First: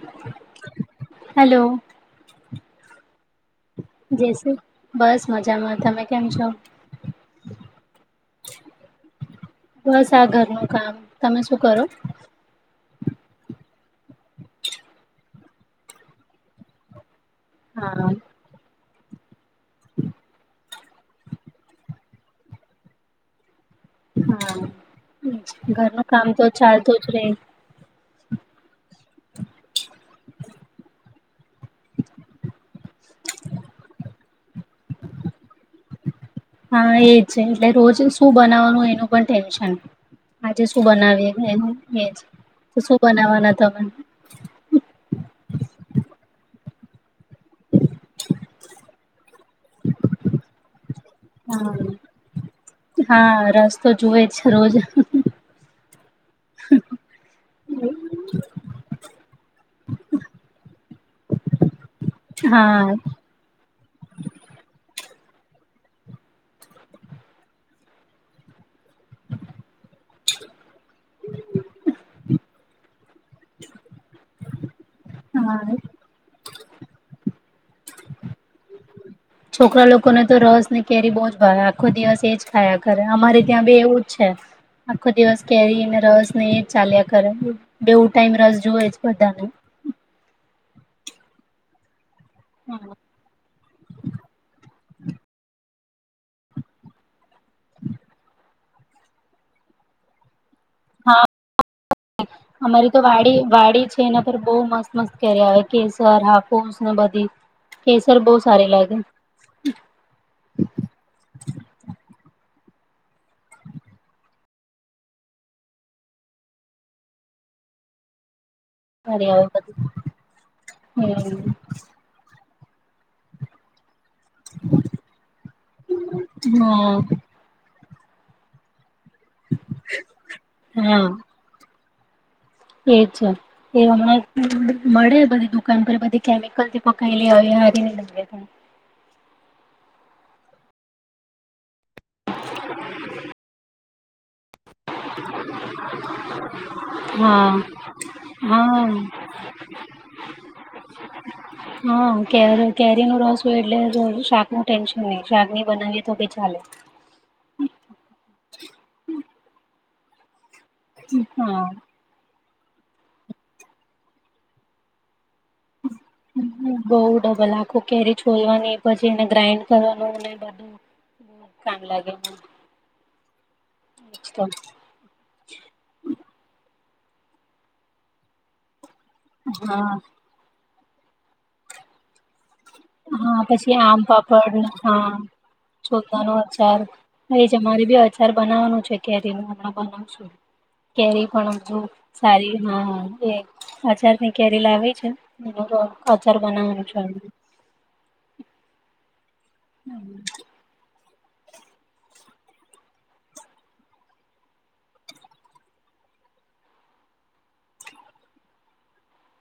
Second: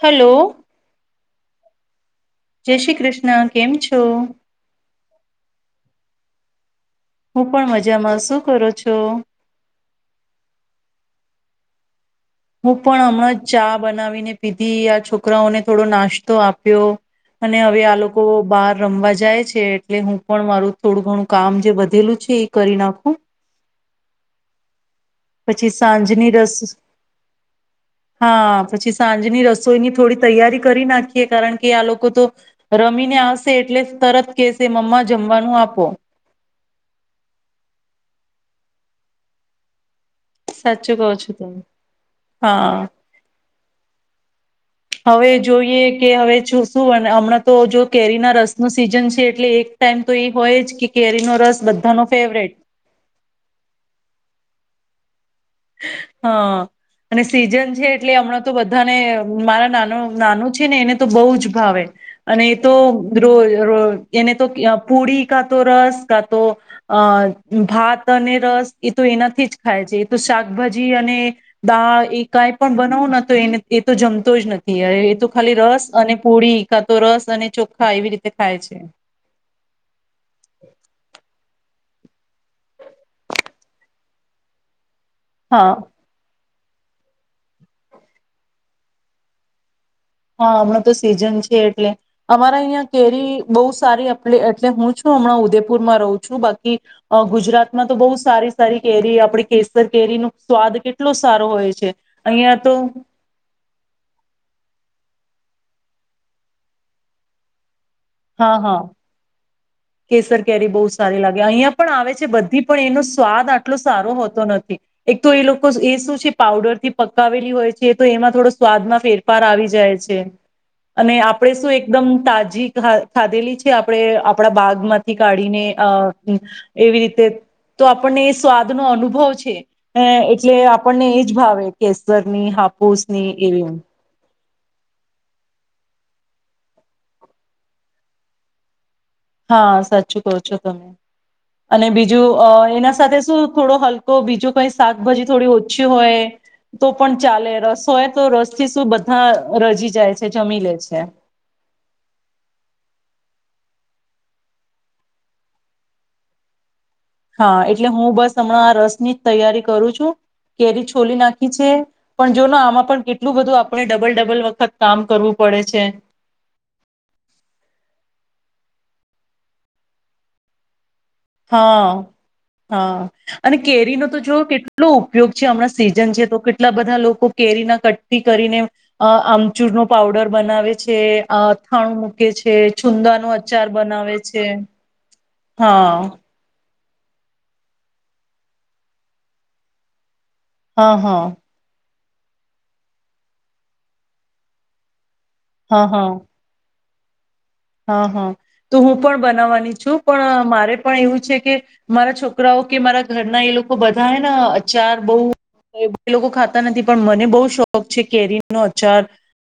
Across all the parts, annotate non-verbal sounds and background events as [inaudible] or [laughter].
Hello hello જય શ્રી કૃષ્ણ કેમ છો જય શ્રી બસ મજામાં તમે કેમ છો હું પણ મજામાં શું કરું છું બસ આ ઘરનું કામ તમે શું કરો હું પણ હમણાં ચા બનાવીને [unintelligible] આ છોકરાઓને થોડો નાસ્તો આપ્યો અને હવે આ હા લોકો બાર રમવા જાય છે એટલે હું પણ મારું થોડું ઘણું કામ જે વધેલું છે એ કરી નાખું. હા પછી ઘરનું કામ સાંજની તો રસ ચાલતું જ રે હા પછી સાંજની રસોઈની થોડી તૈયારી કરી નાખી. કે કારણ કે આ લોકો તો રમીને આવશે એટલે તરત કેશે મમ્મા જમવાનું આપો. હા એજ છે એટલે રોજ શું બનાવવાનું એનું પણ ટેન્શન આજે શું સાચું કહો બનાવીએ છો તમે એનું એજ તો હા શું બનાવવાના તમે હવે જોઈએ કે હવે શું હમણાં તો જો કેરીના રસ ન સીઝન છે એટલે એક ટાઈમ તો એ હોય જ કે કેરીનો રસ હા બધાનો ફેવરેટ હા રસ તો જુવે જ રોજ. હ હા અને સીઝન છે એટલે હમણાં તો બધાને મારા નાનો નાનું છે ને એને તો બહુ જ ભાવે. અને એ તો હા રો ર એને તો પુડી કા તો રસ કા તો અ ભાત અને રસ એ તો એનાથી જ ખાય છે. તો શાકભાજી અને દાળ એક કઈ પણ બનવુ ના તો એ એ તો જમતો જ નથી એ તો ખાલી હા રસ અને પ પોળી તો રસ અને ચોખા એવી રીતે ખાય છે. છોકરા લોકોને તો રસ ની કેરી બહુ જ ભાવે. આખો દિવસ એજ ખાયા ઘરે અમારે ત્યાં બી એવું જ છે. આપખો દિવસ કહે હા રહી હ મે રસને એક ચાલ્યા કરે બેવું ટાઈમ રસ જો હો જ બધાને હા હમણાં તો સીઝન છે એટલે અમારા અહં કેરી બહ સારી એટલે હું હું હમણાં ઉદેપુરમાં રહું છું બાકી ગુજરાતમાં તો બહુ સારી સારી કેરી આપડી કેસર કેરીનું હા અમારી તો વાડી વાડી છે એના પર બહ મસ્ત. મસ્ કર્યા કેસર હા પોસને બધી કેસર બહુ હા સાર હા લાગે. કેસર કેરી બહુ સારી લાગે અહિયાં પણ આવે છે બધી. પણ એનો સ્વાદ આટલો સારો હોતો નથી એક તો એ લોકો એ શું છે પાવડર થી પકાવેલી હોય છે તો એમાં થોડો સ્વાદમાં સારી ફેરફાર આવે આવી જાય છે અને બધી આપણેે શું એકદમ તાજી હા, ખાધેલી છે આપણે આપડા બાગ માંથી કાઢીને અહ હા એવી રીતે તો આપણને એ સ્વાદનો અનુ ભવ છે, અહ એટલે હા આપણને એજ ભાવે. કેસર ની, એજ હાફુસની છે એવીઓ. એ હમણાં મળે બધી દુકાન પર બધી કેમિકલ થી પકાયેલી હોય [unintelligible] હા સાચું કહો છો તમે. અને બી જું અહ એના સાથે શું થોડો હલ તો બીજું કઈ સ શાકભાજી થોડી ઓછી હોય, તો પણ ચાલે, હા રસ હોય તો રસ થી શું હા બધા રજી જાય છે, જમી લે છે. હા કેર કેરીનો રસ હોય એટલે જો શાક નું ટેન્શન નહીં, શાક નહી બનાવીએ તો ભી ચાલે. હા એટલે હું બસ હમણાં આ રસ ની જ તૈયારી કરું છ છું. કેરી છોલી નાખી હા છે, પણ જોને આમાં પણ કેટલું બધું આપણે ડબલ-ડબલ વખત કામ કરવું પડે છે બઉ ડબલ, આખું કેરી છોલવાની પછી એને ગ્રાઇન્ડ કરવાનું ન બ હા હા અને કેરીનો તો જો કેટલો ઉપયોગ છે હમણાં સીઝન છે તો કેટલા બધા લોકો લોકો કેરી ના કઠઠી કરીને અ આમચૂર નો હા પાવડર બનાવે છે. છે અ અથાણું મૂકે છે. છુંદાનો હા અચાર પછી આમ બનાવે છે પાપડ હા. હા જોતાનો અ જમારે બી અચાર બનાવાનું છે કેરી ન હમણા બનાવશું. હા હા કેરી પણ છું. સારી હા એ આજાર ની કેરી લાવે છે. હા હા કજાર બનાવ હમ. હા હા તો હું પણ બનાવવાની છું પણ મારે પણ એવું કે મારા છોકરાઓ કે મારા ઘરના એ લોકો બધા હ અચાર બહ એ લોકો ખાતા નથી પણ મને બહ શોખ છે કેરી ન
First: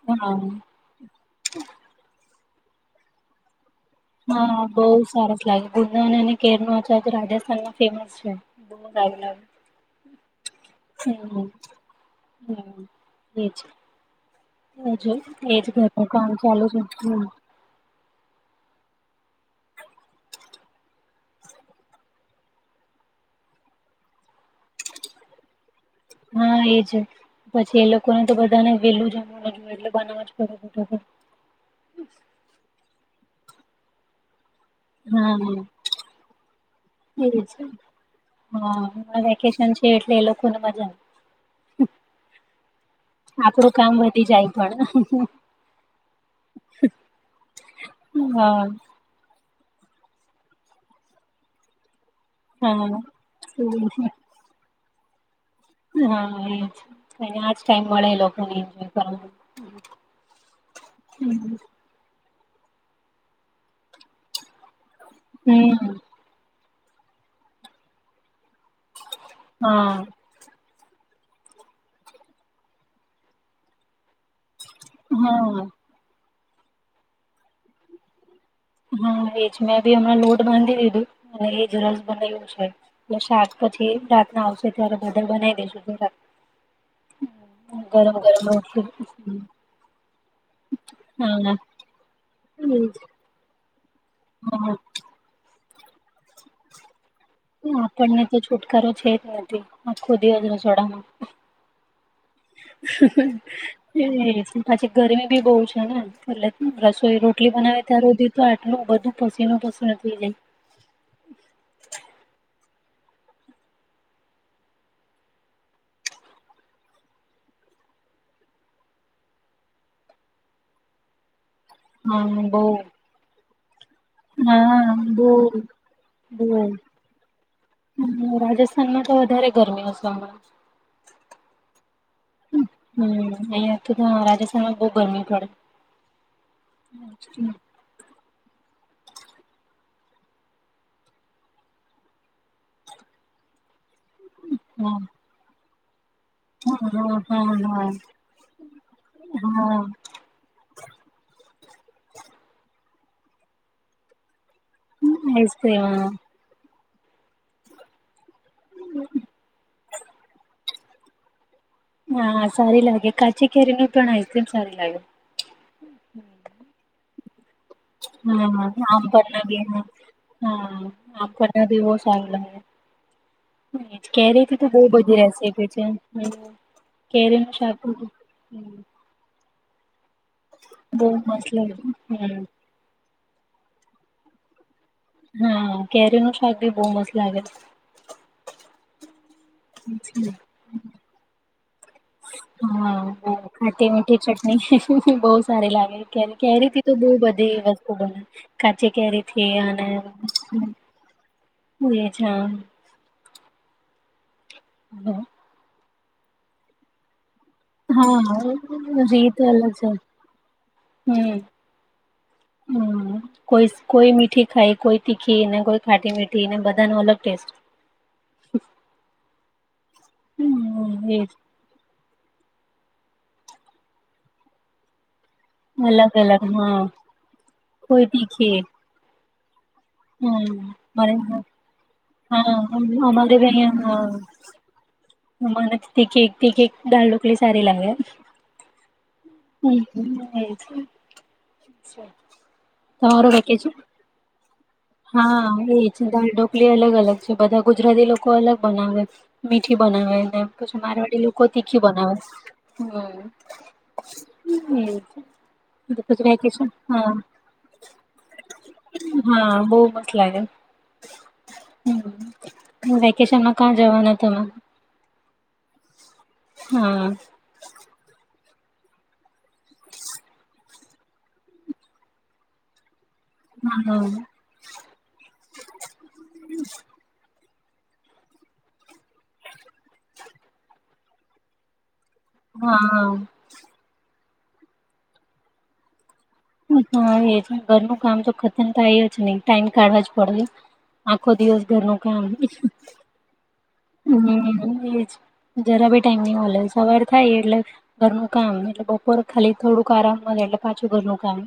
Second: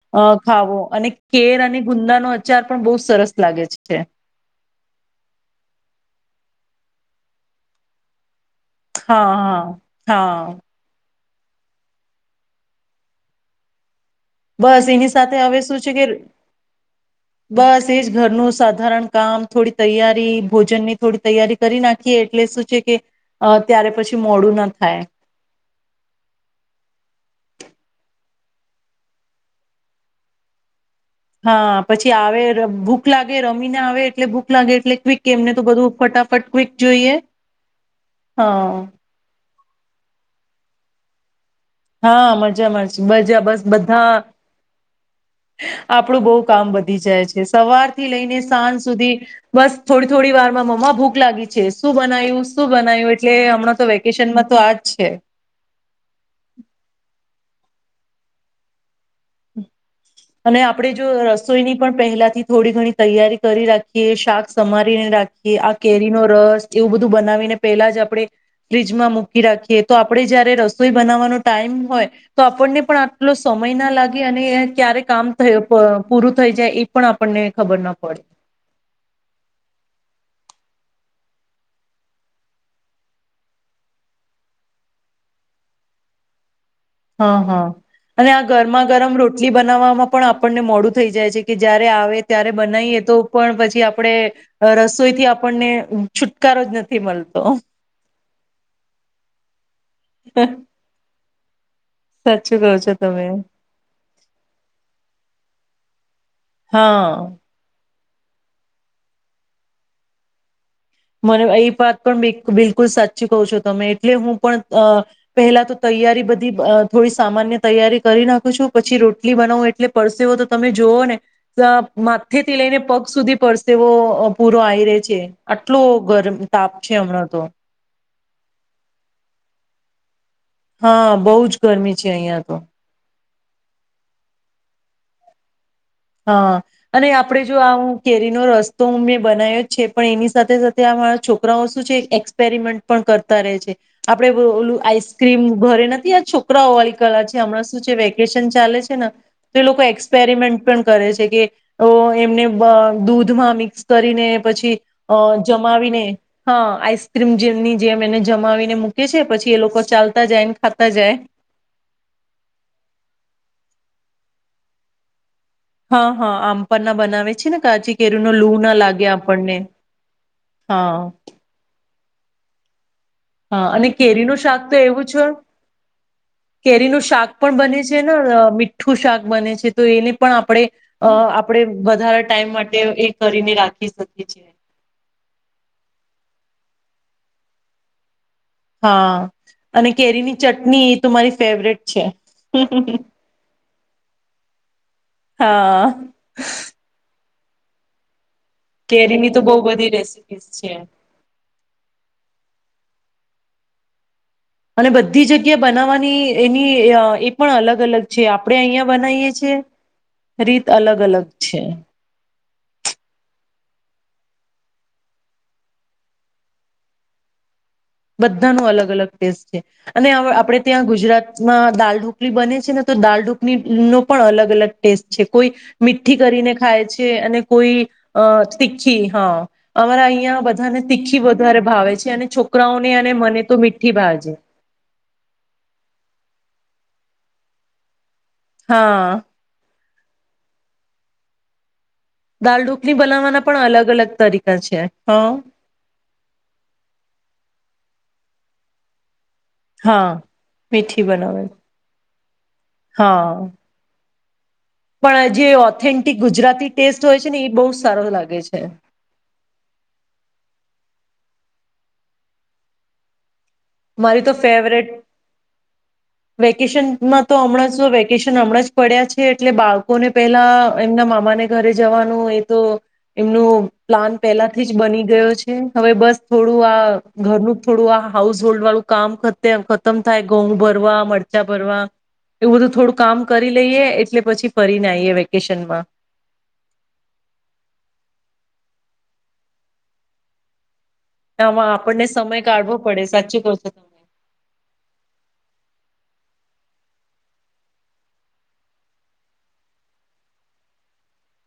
હા ખાવો અને કેર અને ગુંદાનો ગર પણ બ સરસ લાગે છે હા બહુ સરસ લાગે ગુંદાને કેર ન રાજસ્થાન માં ફેમસ છે બહુ સારું હા હા હા હ હા એ છે બસ એની સાથે હવે શું છે કે કામ ચાલુ છે હમ [unintelligible] એજ ઘરનું સાારણ કામ થોડી તૈયારી ભોજનની થોડી તૈયારી કરી નાખીએ એટલે શું છે કે ત્યારે પછી મોડું ના થાય હા એજ પછી એ લોકોને તો બધાને વેલું જમું ન જો એટલે બનાવ જ ખ હા પછી આવે ભૂખ લાગે રમીને આવે એટલે ભૂખ લાગે એટલે ક્વિક હા એમને તો બધું ફટાફટ ક્વિક જોઈએ એ હ હા વેકેશન છે એટલે એ લોકો ને મજા આવે હા મજામાં મજા આવે બસ આપડું કામ બધા વધી જાય પણ આપણું [unintelligible] કામ વધી જાય છે સવાર થી લઈને હા સાંજ સુધી બસ થોડી થોડી વાર માં મમ્મા ભૂખ લાગી છે શું શ બનાવ્યું શું હા બનાવ્યું એટલે હમણાં તો વેકેશનમાં તો આજ છે હા એજ અને આજ ટાઈમ મળે લોકોને એજય અને આપણેે જો રસોઈની પણ પહેલાથી થોડી ઘણી તૈયારી કરી રાખીએ શાક સમારે. ને રાખી આ હમ કેરી નો રસ એવું બધું બનાવીને પેલા જ આપણે ફ્રીજમાં મુક. રાખીએ તો હા આપડણે જયારે ર બનાવાનો ટાઈમ હોય તો આપણને પણ આટલો સમય ના લાગે? એને એ ક્યારે કામ હા થ પૂરું થઈ જાય એ પણ આપણને ખબર ના પડે? હા એજ મેં બી હમણાં લોટ બાંધી [unintelligible] અને એ જ રસ બના્યું છે એટ શાક પછી રાતના આવશે ત્યારે બધળ બનાવી દેશું હા હા અને આ ગરમા ગરમ રોટલી બનાવવામાં પણ આપણને મોડું થઈ જાય છે હા કે જયારે આવે ત્યારે બનાવીએ એજ તો પણ પછી? આપણે હા રસોઈથી આપણને છુટકારો જ નથી મળતો. આપણને તો છુટકારો છે જ નથી આ ખોદીઓ જ રસોડામાં. સાચું કહો છો તમે એ પાછી ગરમી બી બહુ છે. ના ના બ રસોઈ હા રોટલી બનાવી. અત્યાર સુધી તો આટલું બધું પસીનું પસ જઈ. મને એ વાત બિલ ક બિલ બૌ સાચું કયો છો તમે એટલે હું પણ પહેલા તો તૈયારી બધી થોડી સામાન્ય તૈયારી કરી નાખું છું પછી રોટલી બનાવો એટલે પડસે હોો તો તમે જોુઓ ને. હા માથેથી બહુ લઈને પગ સુધી પડશે. તેવો પૂરો આવી ર્યો છે. ગરમ તાપ છે હમણાં તો હ રાજસ્થાનમાં તો વધારે ગરમી. [inaudible] હા બહુ જ ગરમી છે અહિયાં તો. હમ અહિયાં તો રાજસ્થાનમાં બહુ ગરમી પડે. હ અને આપડે જો આવું કેરીનો રસ્તો. તો હું મેં બનાવ્યો જ છે પણ એની સાથે સાથે આમારા છોકરાઓ શું છે એક્સપેરિમેન્ટ પણ કરતા રહે છે. આપડે બોલું હા આઈસક્રીમ ઘરે નથી. [inaudible] છોકરાઓ હા વાળી હા કલા છે હમણાં શું હા છે વેકેશન ચાલે છે ને તો એ હા લોકો એક્સપેરિમેન્ટ પણ. કરે છે કે અ કેબ દૂધમાં મિક્સ કરીને.? પછી જમાવીનેઅ આઈસ્ક્રીમ હા આઈ. જેમની જેમ એને જમાવીને મૂકે છે પછી એ લોકો. ચાલતા જાય ને ખાતા જાય. હા સારી લાગે કાચી કેરી ન પણ આમ સારી લાગે. હા હા આમપ ના બનાવે. છે ને કાચી કેરીનો હા લૂ ના હા આમ લાગે ભના બ આપણને હા હા આમ કરના બ વ. ચ. હા અને કેરીનું શાક તો એવું છે રેસીપી છે. હમ કેરીનું શાક પણ બને છે ને મીઠું શાક બને છે. [unintelligible] પણ આપણે બહુ મસ્ત આપણે લાગે. વધારે હમ ટાઈમ માટે એક કરીને રાખી શકી છે. હા કેરી નું શાક ભી બહ મસ્ત લાગે. હા અને કેરીની ચટણી એ તો મારી ફેવરેટ છે. હા ખાટી મીઠ ચટણી બહ સારી હા લાગે કેરીથી તો બ બ વસ્તુ બને. કાચી કેરીની તો કેરી બહુ અને બધી રેસીપીસ છે બેઠા અને બધી જગ્યા બનાવવાની તે એની અ પણ અલગ અલગ હા, છે. આપણે અહિયા બનાવીએ રીત છે અલગ રીત અલગ અલગ છે. હમ્મ, કોઈ કોઈ મીઠી ખાય, કોઈ તીખી ને કોઈ ખાટી મીઠી ને બધા ન અલગ ટેસ્ટ. બધાનો અલગ અલગ ટેસ્ટ છે. આને આપણે હમ એજ ગુજરાતમાં દાળ ઢોક લી બને છે ને તો દાલ ઢોકળી નો પણ અલગ અલગ ટેસ્ટ છે. કોઈ અલગ મીઠી અલગ કરીને હા ખાય છે અને કોઈ અ તીખી હા. અમારા અહિયાં હમ બધાને મને તીખી વધારે ભાવે છે અને છો હા અમારે ભાઈને હા મને તીખી તી કેક દાલડોકલી સારી લાગે એમ. હા. હમ્મ. દાલ ઢોકલી બનાવવાના પણ અલગ અલગ તરી હા એ છે દાલ ઢોકલી અલગ અલગ છે બધા ગુજરાતી લોકો અલગ બનાવે છે. મીઠી હા બનાવે પછી મીઠી મારાવાડી લોકો બનાવે તીખી બનાવે. હમ્મ. [inaudible] હા પણ જે ઓથેન્ટિક વેકેશન ગુજરાતી ટેસ્ટ હા હોય છે ને એ બહુ સારો લાગે છે. બહું મસ્ત લાગે. હમ્મ. હું વેકેશન માં મારી તો ફેવરેટ વેકેશન હા માં તો હમણાં શું વેકેશ શન હમણાં જ પડ્યા છે, એટલે બાળકોને પેલા એમના મામાને ઘરે જવાનું એ તો એમનું હા પ્લાન પેલાથી જ બની ગયો છે. હવે બસ થોડું આ ઘરનું થોડું આ હાઉસ હોલ્ડ વાળું કામ ખતે ખતમ થાય ઘઉં ભરવા મરચા ભરવા એવું બધું હા થોડું કામ કરી લઈએ એટલે પછી ફરીને આઈએ વેકેશનમાં. હા એ છે. ઘરનું કામ તો ખતમ થાય જ નહીં, ટાઈમ કાઢવા જ પડવે. આમાં આપણને સમય કાઢવો પડે, સાચું કહો છો તમે. હમ્મ, એજ. જરા બી ટાઈમ નહીં મલે. સવાર થાય એટલે ઘરનું કામ, એટલે બપોરે ખાલી થોડુંક આરામ મલે, એટલે પાછું ઘરનું કામ.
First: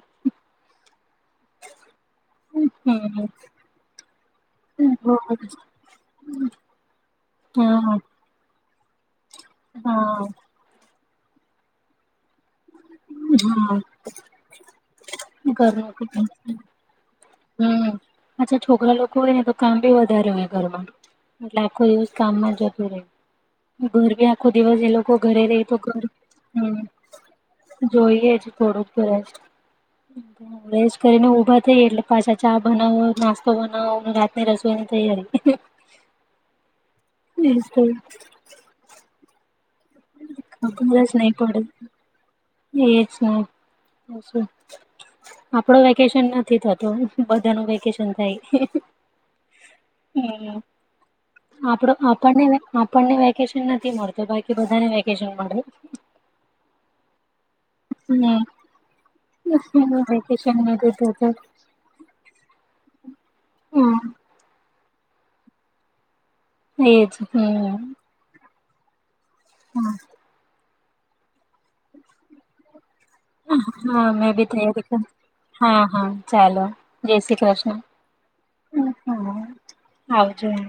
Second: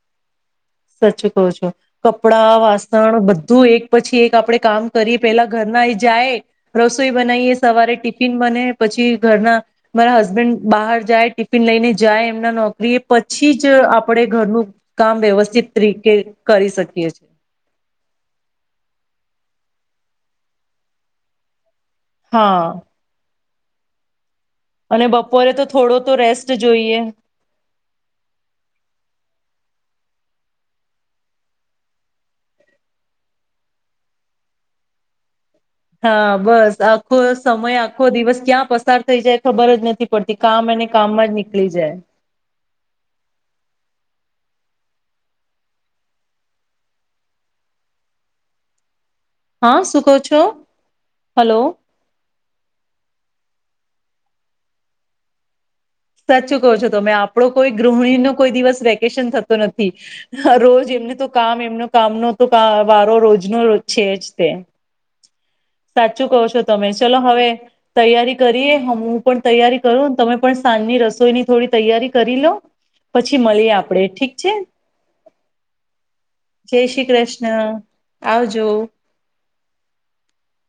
સચું કહો છો. કપડા, હમ વાસણ બધું એક પછી એક આપડે કામ કરીએ, પેલા ઘર હા ના એ જાય, રસોઈ બનાઈએ, સવારે હા ટિફિન બને પછી ઘરના મારા હા હસબેન્ડ બહાર જાય ટિફિન લઈને જાય એમના નો એ પછી જ આપણે ઘરનું કામ વ્યવસ્થિત તરીકે કરી શકીએ છીએ અચ્છા છોકરા લોકો હોય ને તો કામ બી વધારે ઘરમાં એ કોઈ જ કામમાં હા જતું રહે. ભુરગ્યા અને બપોરે તો થોડો તો રેસ્ટ હમ જોઈએ. જોઈએ જ થોડુંક વસ્ટ કરીને ઉભા થઈએ એટલે પાછા ચા બનાવો નાસ્તો બનાવો રાતની રસોઈની તૈયારી હા બસ. આખો એજ સમય તો આખો દિવસ ક્યાં પસાર થઈ જાય. ખબર જ નથી. પડતી કામ અને ખબર જ કામમાં નહી પડે નીકળી જાય. એજ નેું આપડો વેકેશન નથી થતું બધા ન વેકેશન થાય. હા શું કહો છો હલો આપ આપ આપને નથી મળતો બાકી બધાને વેક કે જે [unintelligible] સાચું કહો છો તમે આપ આપડો કોઈ ગૃહિણી નો કોઈ દિવસ વેકેશન થતો નથી હમ વેકેશન રોજ નથી એમને તો થતું. કામ એમનો કામનો તો વારો રોજનો હમ છે જ તે સાચ ચૂ કહો છો તમે એજ ચલો હવે હમ તૈયારી કરીએ હવે પણ તૈયારી કરો તમે પણ સાંજની રસોઈની થોડી તૈયારી કરી લો. પછી મળીએ આપણેે હા મે ઠીક બી છે તૈયારી કર. હા હા ચાલો જય શ્રી કૃષ્ણ. આવજો. જમ